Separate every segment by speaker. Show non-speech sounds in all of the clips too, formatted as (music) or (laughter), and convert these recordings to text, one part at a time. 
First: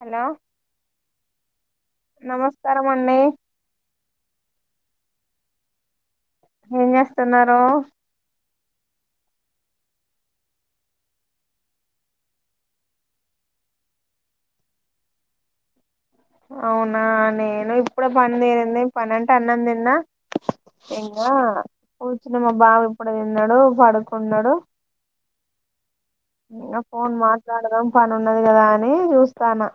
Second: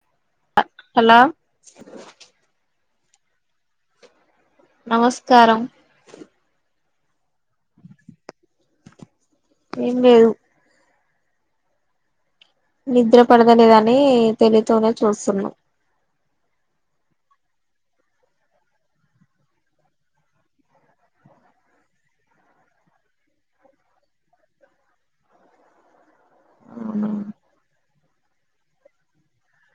Speaker 1: Hello
Speaker 2: hello
Speaker 1: నమస్కారం మన్నే
Speaker 2: నమస్కారం
Speaker 1: ఏం చేస్తున్నారు
Speaker 2: ఏందు నిద్ర పడదలేదని తెలితోనే చూస్తున్నా
Speaker 1: అవునా నేను ఇప్పుడ పని తేరింది పని అంటే అన్నం తిన్నా ఇంకా కూర్చుని మా బాబ ఇప్పుడు తిన్నాడు పడుకున్నాడు
Speaker 2: అవునా,
Speaker 1: ఫోన్ మాట్లాడదం పని ఉన్నది కదా అని చూస్తాను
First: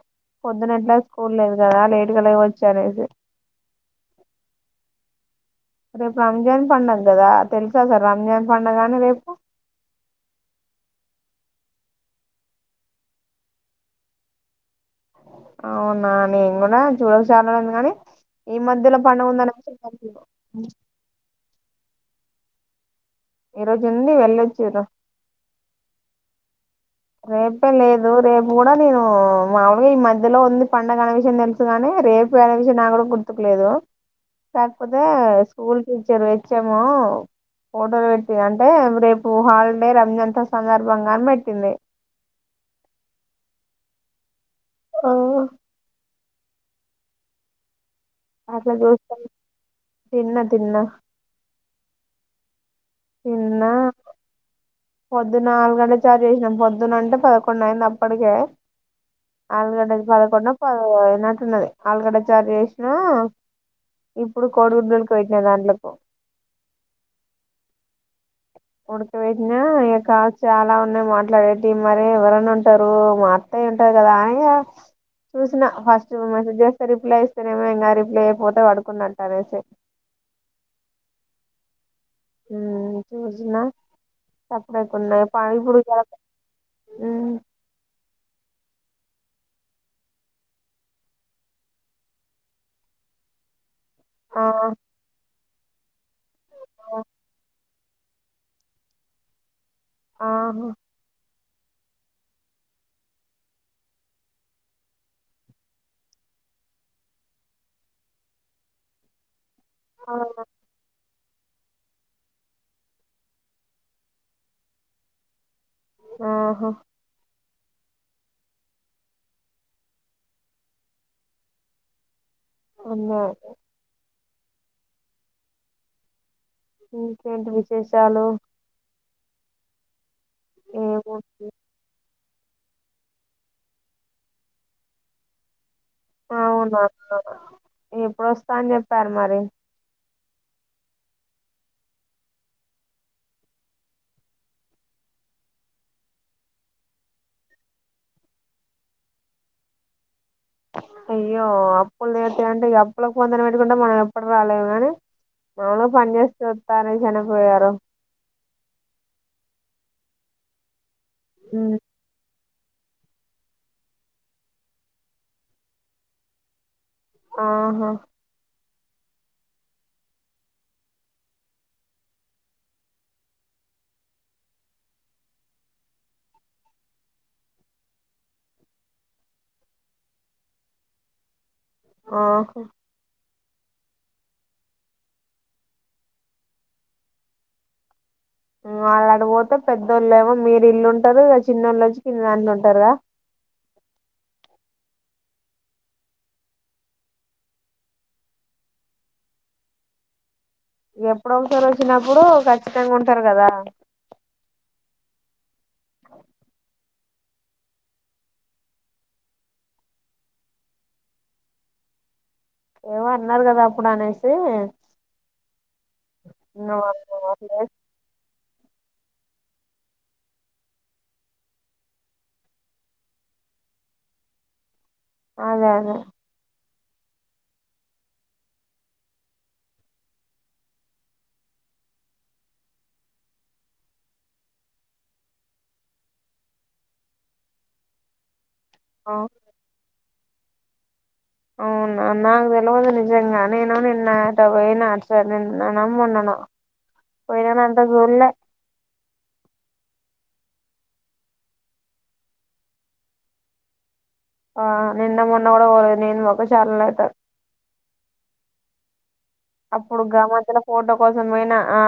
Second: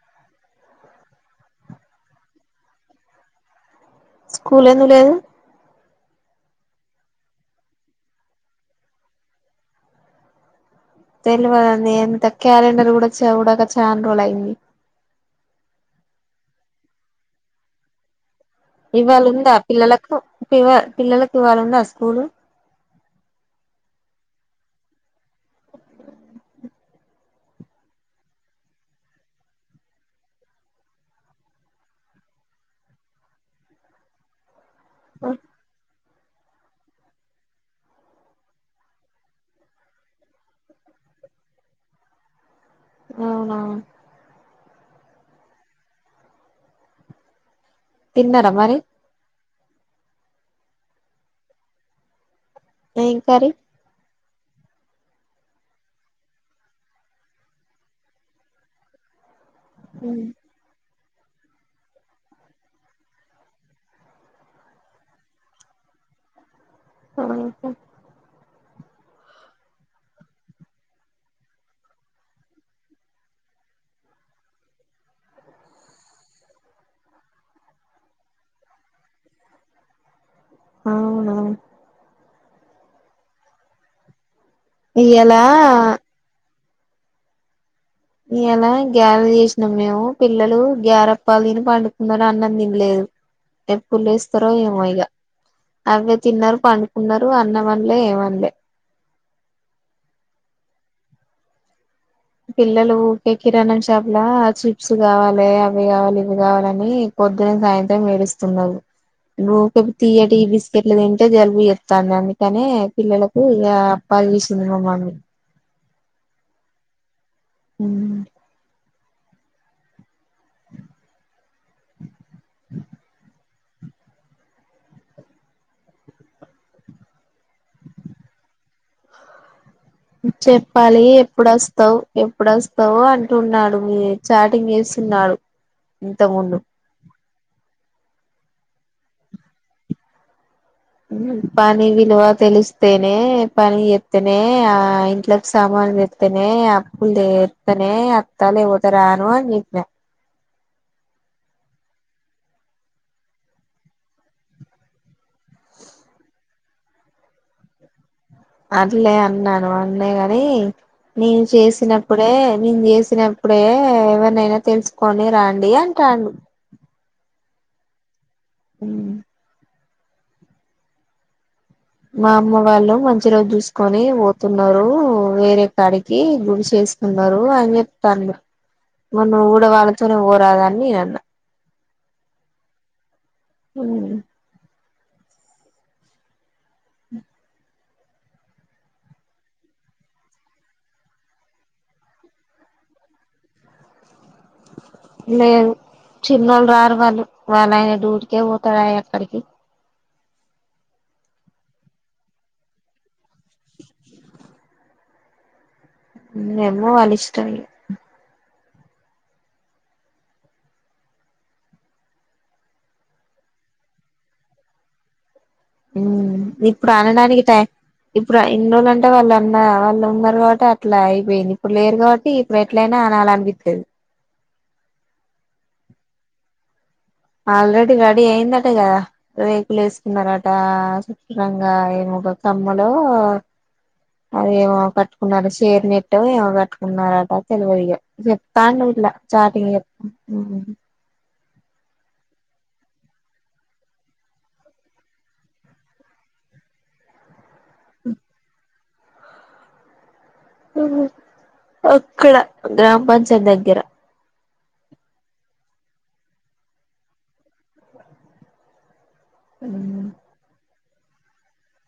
Speaker 1: పొద్దునట్లా స్కూల్ లేదు కదా లేటు క లేవచ్చు అనేసి
Speaker 2: స్కూలే లేదు
Speaker 1: రేపు రంజాన్ పడుగ కదా తెలుసా సార్ రంజాన్ పండుగ కాని రేపు
Speaker 2: తెలివద అండి ఎంత క్యాలెండర్ కూడా చూడక చఛాన్ రోల్ అయి్యంది
Speaker 1: అవునా నేను కూడా చూడక చాలంది కానీ ఈ మధ్యలో
Speaker 2: ఇవ్ళ
Speaker 1: పండుగ
Speaker 2: ఉందా
Speaker 1: ఉందనేసి
Speaker 2: పిల్లలకు పిల్లలకు ఇవ్వాల ఉందా స్కూలు
Speaker 1: ఈ రోజు ఉంది వెళ్ళొచ్చురో రేపే లేదు రేపు కూడా నేను మాములుగా ఈ మధ్యలో ఉంది పండగ అనే విషయం తెలుసు కానీ రేపు వెనే విషయం నా కూడా గుర్తుకులేదు తపోద స్కూల్ టీచర్ వచ్చాము ఫోటోలు పెట్టింది అంటే రేపు హాలిడే రంజంత సందర్భంగాని పెట్టింది
Speaker 2: అవు
Speaker 1: ఆ
Speaker 2: తిన్నారా
Speaker 1: అలా
Speaker 2: మరి
Speaker 1: దోస్త తిన్న తిన్న
Speaker 2: ఆ ఇంకార
Speaker 1: పొద్దున్న నాలుగు గంటలు చార్జ్ చేసినాం పొద్దున అంటే పదకొండు అయింది అప్పటికే ఆాలుగు గంటది పదకొడా అన్నట్టున్నది ఆలుగడ చార్జ్ చేసిన ఇప్పుడు కోడిగుడ్డులకు పెట్టిన దాంట్లకు
Speaker 2: ఆ చెప్
Speaker 1: ఉడకబెట్టినా ఇగ కాల్స్ చాలా ఉన్నాయి, మాట్లాడేటివి మరె ఎవరైనా ఉంటరు, మా అత్తయి ఉంటది కదా అని చూసిన ఫస్ట్ మెసేజ్ చేస్తే రిప్లై ఇస్తేనేమో ఇంకా రిప్లై అయిపోతే పడుకున్నట్టు అనేసి,
Speaker 2: ఔనా
Speaker 1: మ్మ్ చూసిన సప్పుడేకుండే
Speaker 2: ఇయ్యాల
Speaker 1: పాని పూరి జాగర్త హ్మ్
Speaker 2: ఇయ్యాలా గ్యారలు చేసినాం మేము పిల్లలు గ్యారప్పలు దిని పండుకున్నరు అన్నం దినలేదు. ఎప్పుడు లేస్తారో
Speaker 1: ఆహా
Speaker 2: ఏమో ఇగ అవే తిన్నారు పండుకున్నారు అన్నం వనలే ఏవన్లే
Speaker 1: ఒ
Speaker 2: పిల్లలు ఉకేె కిీరాణం షాప్లా చిప్స్ కావాలి, అవి కావాలి, ఇవి కావాలని పొద్దున్న సాయంత్రం ఏడుస్తున్నరు. లోకబ్ తీయటి బిస్కెట్లు తిం టే జలుబు జేత్తంది అందుకనే పిల్లలకు ఇగ అప్పాలు చేస్సుంది మామమ్మీ
Speaker 1: ఆహో
Speaker 2: హ్మ్
Speaker 1: అన్యావ్ అయితే ఇంకేంటి విశేషాలు
Speaker 2: చెప్పాలి
Speaker 1: ఏముంది
Speaker 2: ఎప్పుడు వస్తావ్ ఎప్పుడొస్తావో అంటున్నాడు మీ చాటింగ్ చేస్తున్నాడు ఇంతకు ముందు
Speaker 1: అవునా ఎప్పుడొస్తా అని జెప్పారు మరి
Speaker 2: మ్మ్ పని విలువ తెలిస్తేనే పని జేత్తనే, ఆ ఇంట్లోకి సామానులు తెత్తనే, అప్పులు తీర్తనే అత్తా లేకవొతే రాను అని జెప్నా.
Speaker 1: అయ్యో అప్పులు తీర్తయి అంటే ఇగ అప్పుల పొందనె వెట్టుకుంటే మనం ఎప్పుడు రాలేమ్ గాని. డోలో పని చేస్తద్ తానే చనిపోయారు
Speaker 2: అట్లే అన్నాను అన్నే కాని నేను చేసినప్పుడే నేను జేసినప్పుడే ఎవరినైనా తెలుసుకొని రాండి అంటాండు
Speaker 1: ఆహా
Speaker 2: మ్మ్ మా అమ్మ వాళ్ళు మంచి రోజు జూసుకొని వోతున్నారు వేరే కాడికి గుడి చేసుకున్నారు అని చెప్తాండు. మరి నువ్వూడ వాళ్ళతోనే పోరాదా అని నే అన్నా.
Speaker 1: ఆహా
Speaker 2: హ్మ్
Speaker 1: వాళ్ళు అటుపోతే పెద్దోళ్ళు ఏమో మీరు ఇల్లుంటారు, చిన్నోళ్లోచ్చి కింద అన్నా ఉంటారుగా,
Speaker 2: లేదు చిన్నోళ్ళు రారు వాళ్ళు, వాళ్ళ ఆయన డూటికే పోతారు అక్కడికి
Speaker 1: ఎప్పుడో అవసరం వచ్చినప్పుడు ఖచ్చితంగా ఉంటారు కదా,
Speaker 2: ఎమ్మో వాల్ల ఇష్టమిగ
Speaker 1: ఏమో అన్నారు కదా అప్పుడు అనేసి
Speaker 2: హ్మ్ ఇప్పుడు అనడానికి గిట్టై ఇప్ ఇప్పుడు ఇన్ని రోజులంటే వాళ్లన్న వాళ్ళు ఉన్నారు కావట్టి అట్లా అయిపోయింది. ఇప్పుడు లేరు కావట్టి ఇప్పుడు ఎట్లైనా అనాల అనిపిత్తది.
Speaker 1: అదే అదే
Speaker 2: ఆల్రెడీ రెడీ అయిందట కదా రేకులు వేసుకున్నారట సుట్టురంగా ఏమో ఒక కమ్మలో అది ఏమో కట్టుకున్నారు షేర్ నెట్ ఏమో కట్టుకున్నారట తెలివదుయిగ చెప్. తాండ్ర గిట్ల
Speaker 1: ఆ,
Speaker 2: చార్టింగ్ మ్ హ్మ్
Speaker 1: అవునా నాక్ తెలువదు నిజంగా. నేను నిన్న అటపోయిన అటు సైడ్ నిన్ననో, మొన్ననో పోయినా నన్ నే జూల్లె
Speaker 2: అక్కడ గ్రామ పంచాయత్ దగ్గర
Speaker 1: ఆ నిన్న మొన్న కూడా పోలేదు నేను మాక చాలనేతా అప్పుడు గమాతల ఫోటో కోసం పోయినా ఆ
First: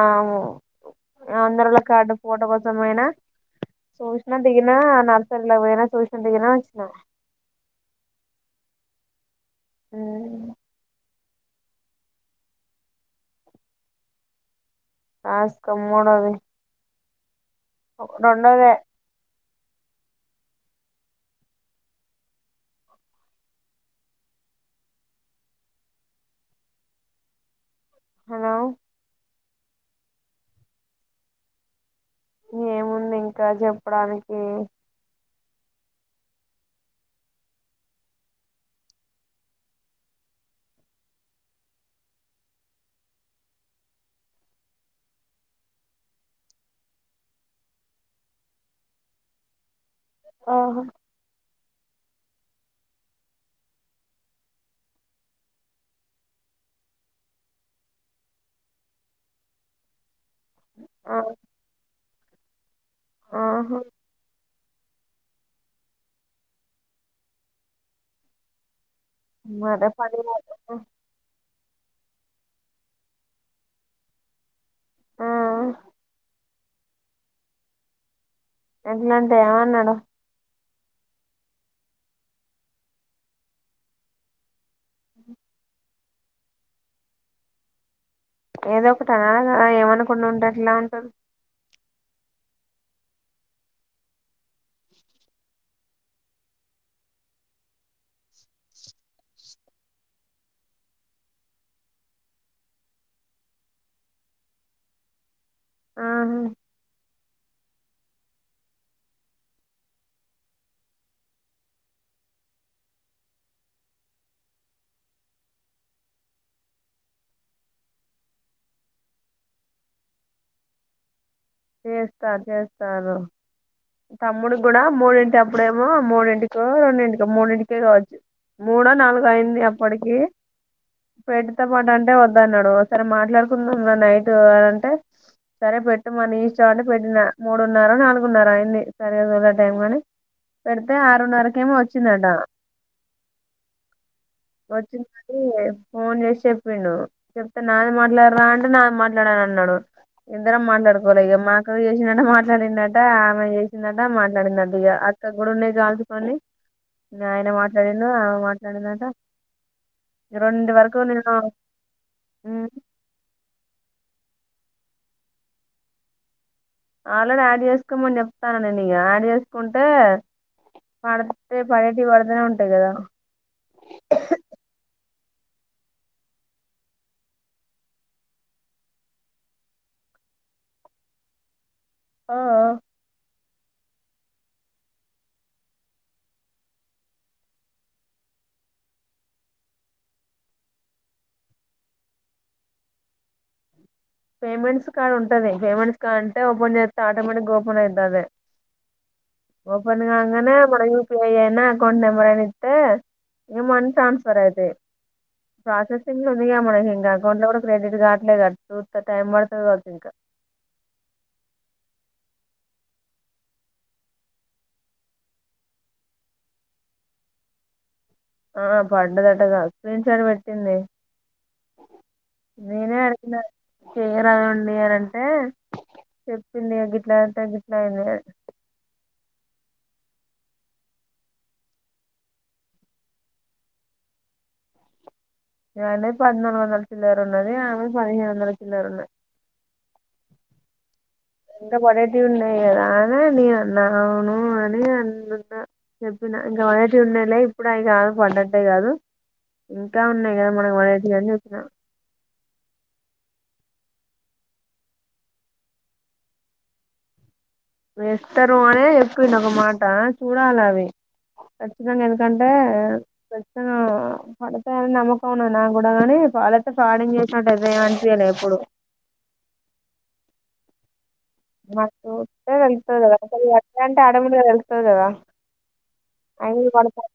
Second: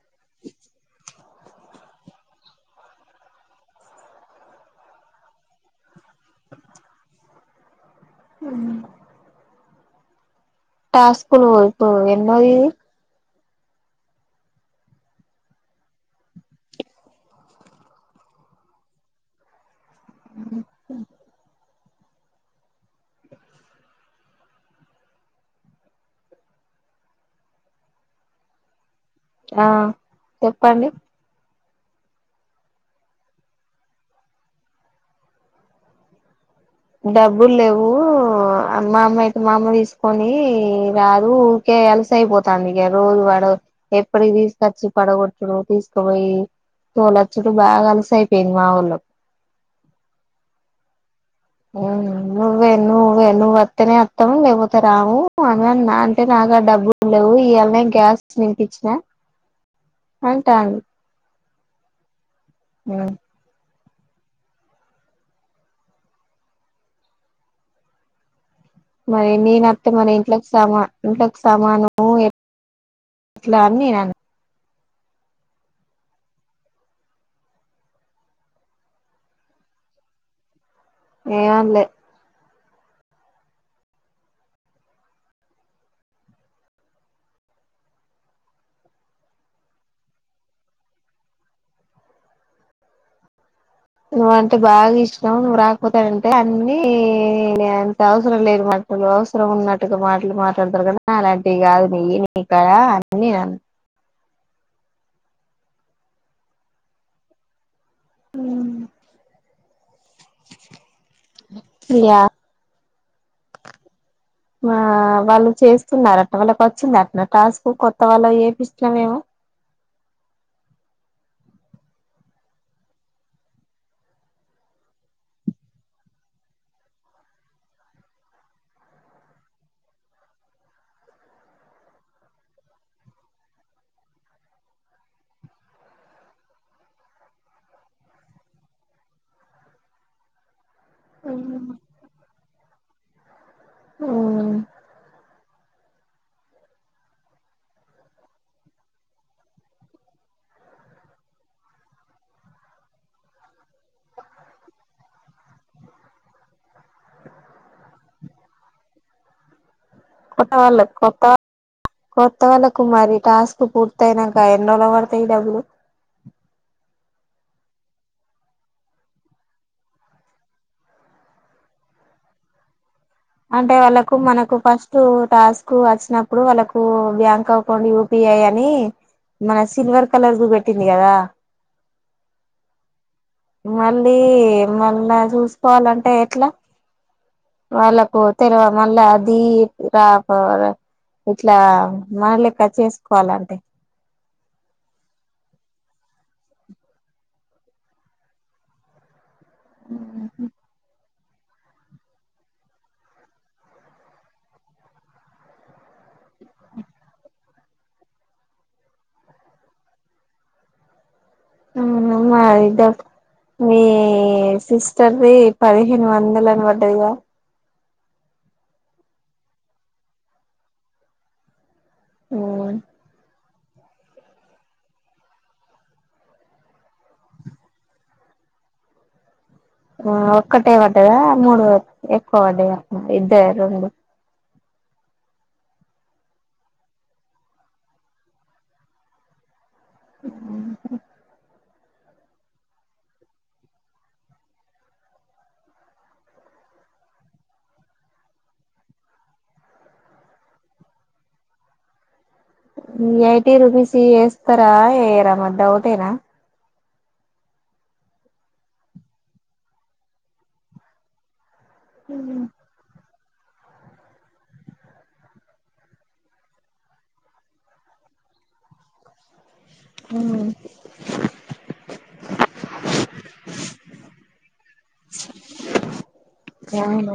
Speaker 1: అందరుల కార్డు ఫోటో కోసం పోయినా చూసినా దిగినా. నర్సరీలో పోయినా చూసినా దిగినా వచ్చినా,
Speaker 2: మ్మ్
Speaker 1: ఆ
Speaker 2: యా స్కుల్ పో ఇప్పు ఎన్నోది
Speaker 1: ఆస్ కమ్ మోనది రెండోదే
Speaker 2: నువ్ కూచ్చో
Speaker 1: హలో
Speaker 2: ఆ చెప్పండి
Speaker 1: ఏముంది ఇంకా జెప్పడానికి
Speaker 2: డబ్బులు లేవు అన్ మా అమ్మ అయితే మా అమ్మ తీసుకొని రాదు ఊకే అలుసైపోతాంది. ఇక రోజు వాడు ఎప్పటికి తీసుకొచ్చి పడగొట్టుడు తీసుకుపోయి తోలొచ్చుడు బాగా అలుసు అయిపేయింది మాఊళ్ళో.
Speaker 1: ఆహ
Speaker 2: నువ్వే నువ్వే నువ్వు వత్తనే వత్తం లేకపోతే రాము అనెన్నా, అంటే నాకడ డబ్బులు లేవు ఇయాళనే గ్యాస్ నింపించినా అంటాంది
Speaker 1: ఆ,
Speaker 2: మా
Speaker 1: ఆహా
Speaker 2: మరి నేను
Speaker 1: మరే
Speaker 2: వత్తే మరి
Speaker 1: పని
Speaker 2: ఇంట్లోకి
Speaker 1: మొత్తం.
Speaker 2: సామా ఇంట్లో క్ సామాను యెట్లా అని నేను అన్
Speaker 1: ఆహ ఎట్లంటే ఏమన్నాడు
Speaker 2: ఏం అనలే
Speaker 1: ఏదో ఒకటి అనాలగా ఏమనకుండా ఉంటే ఎట్లా ఉంటరు
Speaker 2: నువ్వు అంటే బాగా ఇష్టం నువ్వు రాకపోతేనంటే అన్ని నే అంత అవసరం లేదు మాటలు అవసరం ఉన్నట్టుగా మాటలు మాట్లాడతారు, కదా అలాంటివి కాదు నియ్యి నీకాడ అని నేను.
Speaker 1: ఆహ
Speaker 2: ఇయా వాళ్ళు చేస్తున్నారు అట్ట వాళ్ళకి వచ్చిందట్నా టాస్క్ కొత్త వాళ్ళు యేడిస్తావేమో,
Speaker 1: చేస్తార్ చేస్తారు తమ్ముడి కూడా మూడింటి అప్పుడేమో మూడింటికో రెండింటికో మూడింటికే కావచ్చు. మూడో నాలుగో అయింది అప్పడికి పెట్టు తా పటు అంటే వద్దన్నాడు, సరే మాట్లాడుకుందాం రా నైటు అంటే సరే పెట్టు మ నీ ఇష్ చోట పెట్టిన మూడున్నరో నాలుగున్నరో అయింది సరిగా చూల్లే టైం గాని పెడితే ఆరున్నరకేమో వచ్చిందట వచ్చింది మడి ఫోన్ చేసి చెప్పిండు చెప్తే నాది మాట్లాడురా అంటే నాది మాట్లాడను అన్నాడు, ఇద్దరం మాట్లాడుకోలే ఇగ. మా అక్కకి చేసిండంట మాట్లాడిందట, ఆమె చేసిందట మాట్లాడిందంట ఇగ అక్కగ్గూడుండే కాల్స్ పని నాఆయన మాట్లాడిండు ఆమె మాట్లాడిందట.
Speaker 2: కొత్త
Speaker 1: రెండు
Speaker 2: వాళ్ళక్
Speaker 1: వరకు
Speaker 2: కొత్త
Speaker 1: నేను
Speaker 2: కొత్త వాళ్ళ కుమారి టాస్క్ పూర్తయినా పడినోళ్ళకే పడతాయి డబ్బులు
Speaker 1: ఆల్రెడీ యాడ్ చేసుకోమని చెప్తారు కదా ఇక యాడ్ చేసుకుంటే పడితే పడేటివి పడితేనే ఉంటాయి కదా
Speaker 2: అంటే వాళ్ళకు మనకు ఫస్ట్ టాస్క్ వచ్చినప్పుడు వాళ్ళకు బ్యాంక్ అకౌంట్ యూపిఐ అని మన సిల్వర్ కలర్ చూపెట్టింది కదా
Speaker 1: ఆ ఆ
Speaker 2: మళ్ళీ మళ్ళా చూసుకోవాలంటే ఎట్లా వాళ్ళకు తెలవా మళ్ళా అది రా ఇట్లా మన లెక్క చేసుకోవాలంటే (inaudible)
Speaker 1: పేమెంట్స్ కార్ ఉంటుది పేమెంట్స్ కార్డ్ అంటే ఓపెన్ చేస్తే ఆటోమేటిక్ ఓపెన్ అవుతుంది ఓపెన్ గాంగనే మన యూపీ పే అయినా అకౌంట్ నెంబర్ అని ఇస్తే ఏ మనీ ట్రాన్స్ఫర్ అవుతాయి ప్రాసెసింగ్ లో ఉందిగా మనకి ఇంకా అకౌంట్ లో కూడా క్రెడిట్ కాట్లే కదా (inaudible) ఇంకా టైం పడేయాలి కావచ్చు ఇంకా
Speaker 2: మరి డాక్టరుమీ సిస్టర్ది పదిహేను వందలు అని పఢ్ఢదిగా
Speaker 1: ఆ పడ్డధటగా స్క్రీన్ షాట్ పెట్టింది నేనె అరిచిన చేయరాండి అని అంటే చెప్పింది గిట్లా అంటే గిట్లా అయిందని అర్థం
Speaker 2: ఒక్కటే పడ్డదా మూడు ఎక్కువ పడ్డాద ఇద్దరు రెండు
Speaker 1: ను పదిలు వందల చిలర ఉన్నారుది ఆను పదిహేడు వందాలు చిలరు ఉన్నాం ఇంకా పడేటివి ఉన్నాయి కదా అ నేను అన్నావును అని అన్నా చెప్పినా ఇ అవి కాదు పడ్డనట్టే కాదు ఇంకా ఉన్నాయి కదా మనకు పడేటి అని చెప్పినా (inaudible)
Speaker 2: ఈ ఎఇటి రుపీస్ ఎత్తారా వేయరా డౌటేనా
Speaker 1: వేస్తారు అనే చెప్పి డు ఒక మాట చూడాల అవి కచ్చితంగా ఎందుకంటే ఖచ్చితంగా పడతాయని నమ్మకంన్నా నాకు కూడా గాని వాలతో చాటి, జి మ (inaudible) గ్ చేసినట్టుద అ చేయలే ఎప్పుడు
Speaker 2: ఆ (inaudible)
Speaker 1: చూస్తే తెలుస్తది కదా అయినా ఆటోమేటిక్గా తెలుస్తది కదా (inaudible)
Speaker 2: అవును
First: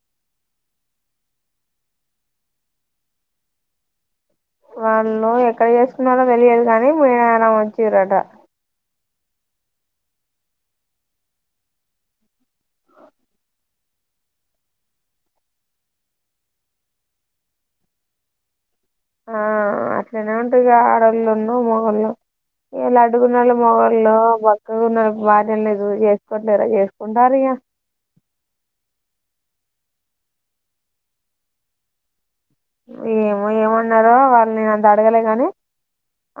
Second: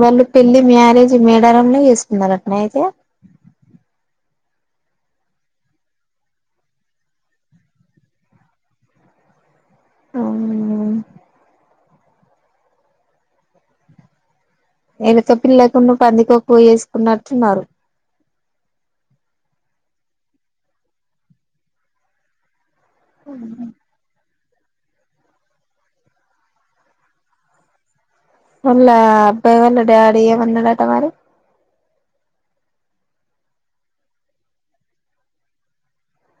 Speaker 2: వాళ్ళు పెళ్లి మ్యారేజ్ మేడారంంలో చేస్తుకున్నారుట అయితే
Speaker 1: వాళ్ళు ఎక్కడ చేసుకున్నారో తెలియదు కాని మేడారం వచ్చేరుట
Speaker 2: మ్ ఎలుక పిల్ల కొను పందికొక్కు చేసుకున్నట్టున్నారు
Speaker 1: ఆ అట్లనే ఉంటదిగ ఆడళ్ళున్ను మొగుళ్ళ ఇలా అడుగునాళ్ళు మొగళ్ళ మొ ఎక్క ఉన్నారు భార్య లేదు చేసుకోట్లేరా చేసుకుంటార ఇగ (inaudible)
Speaker 2: వాళ్ళ అబ్బాయి వాళ్ళ డాడీ ఏమన్నాడట మరి
Speaker 1: ఏమో ఏమన్నారో వాళ్ళు నేను అంత అడగలే కానీ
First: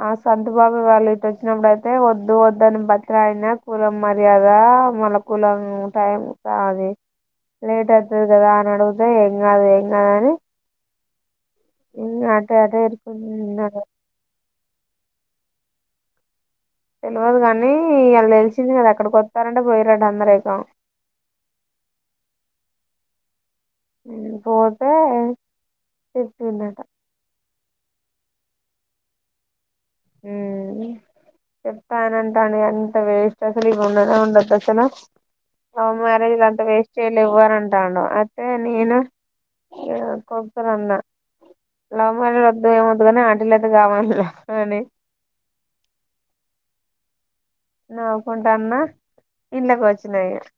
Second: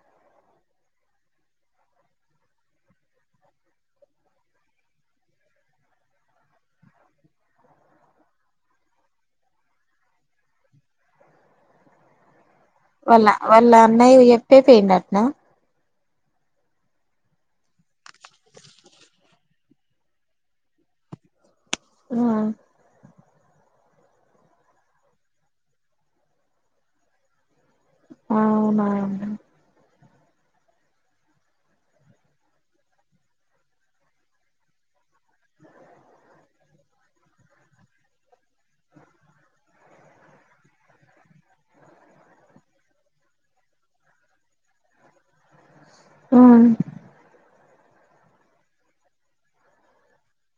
Speaker 1: ఆ సంతబాబు వాళ్ళు ఇటు వచ్చినప్పుడుయితే వద్దు వద్దని బతిరాయినా కులం మర్యాద మళ్ళ కులం టైం అది లేట్ అవుతుంది కదా అని అడిగితే ఏం కాదు ఏం కాదని (inaudible) (inaudible) ఇ అ (inaudible)
Speaker 2: వాళ్ళ వాళ్ళ అమ్మాయి అంటే పొయిండంటన
Speaker 1: తెలియదు కానీ వాళ్ళు తెలిసిింది కదా అక్కడికి వస్తారంటే పోయిరాండి అందరు ఒకసారి
Speaker 2: మ్
Speaker 1: పోతే చెప్పిండ్రు ట
Speaker 2: ఆ అవునాండి (inaudible)
Speaker 1: చెప్తా అన అంటాను అంత వేస్ట్ అసలు ఇవి ఉండనే ఉండదు అసలు లవ్ మ్యారేజ్ అంత వేస్ట్ చేయలే ఇవ్వరు అంటాను అయితే నేను కొతాను అన్న లవ్ మ్యారేజ్ వద్దు ఏమద్దు కాని ఆంటల అయితే కావాలి అని (inaudible)
Speaker 2: మ్
Speaker 1: నవుకుంటన్న ఇంట్లొ వచ్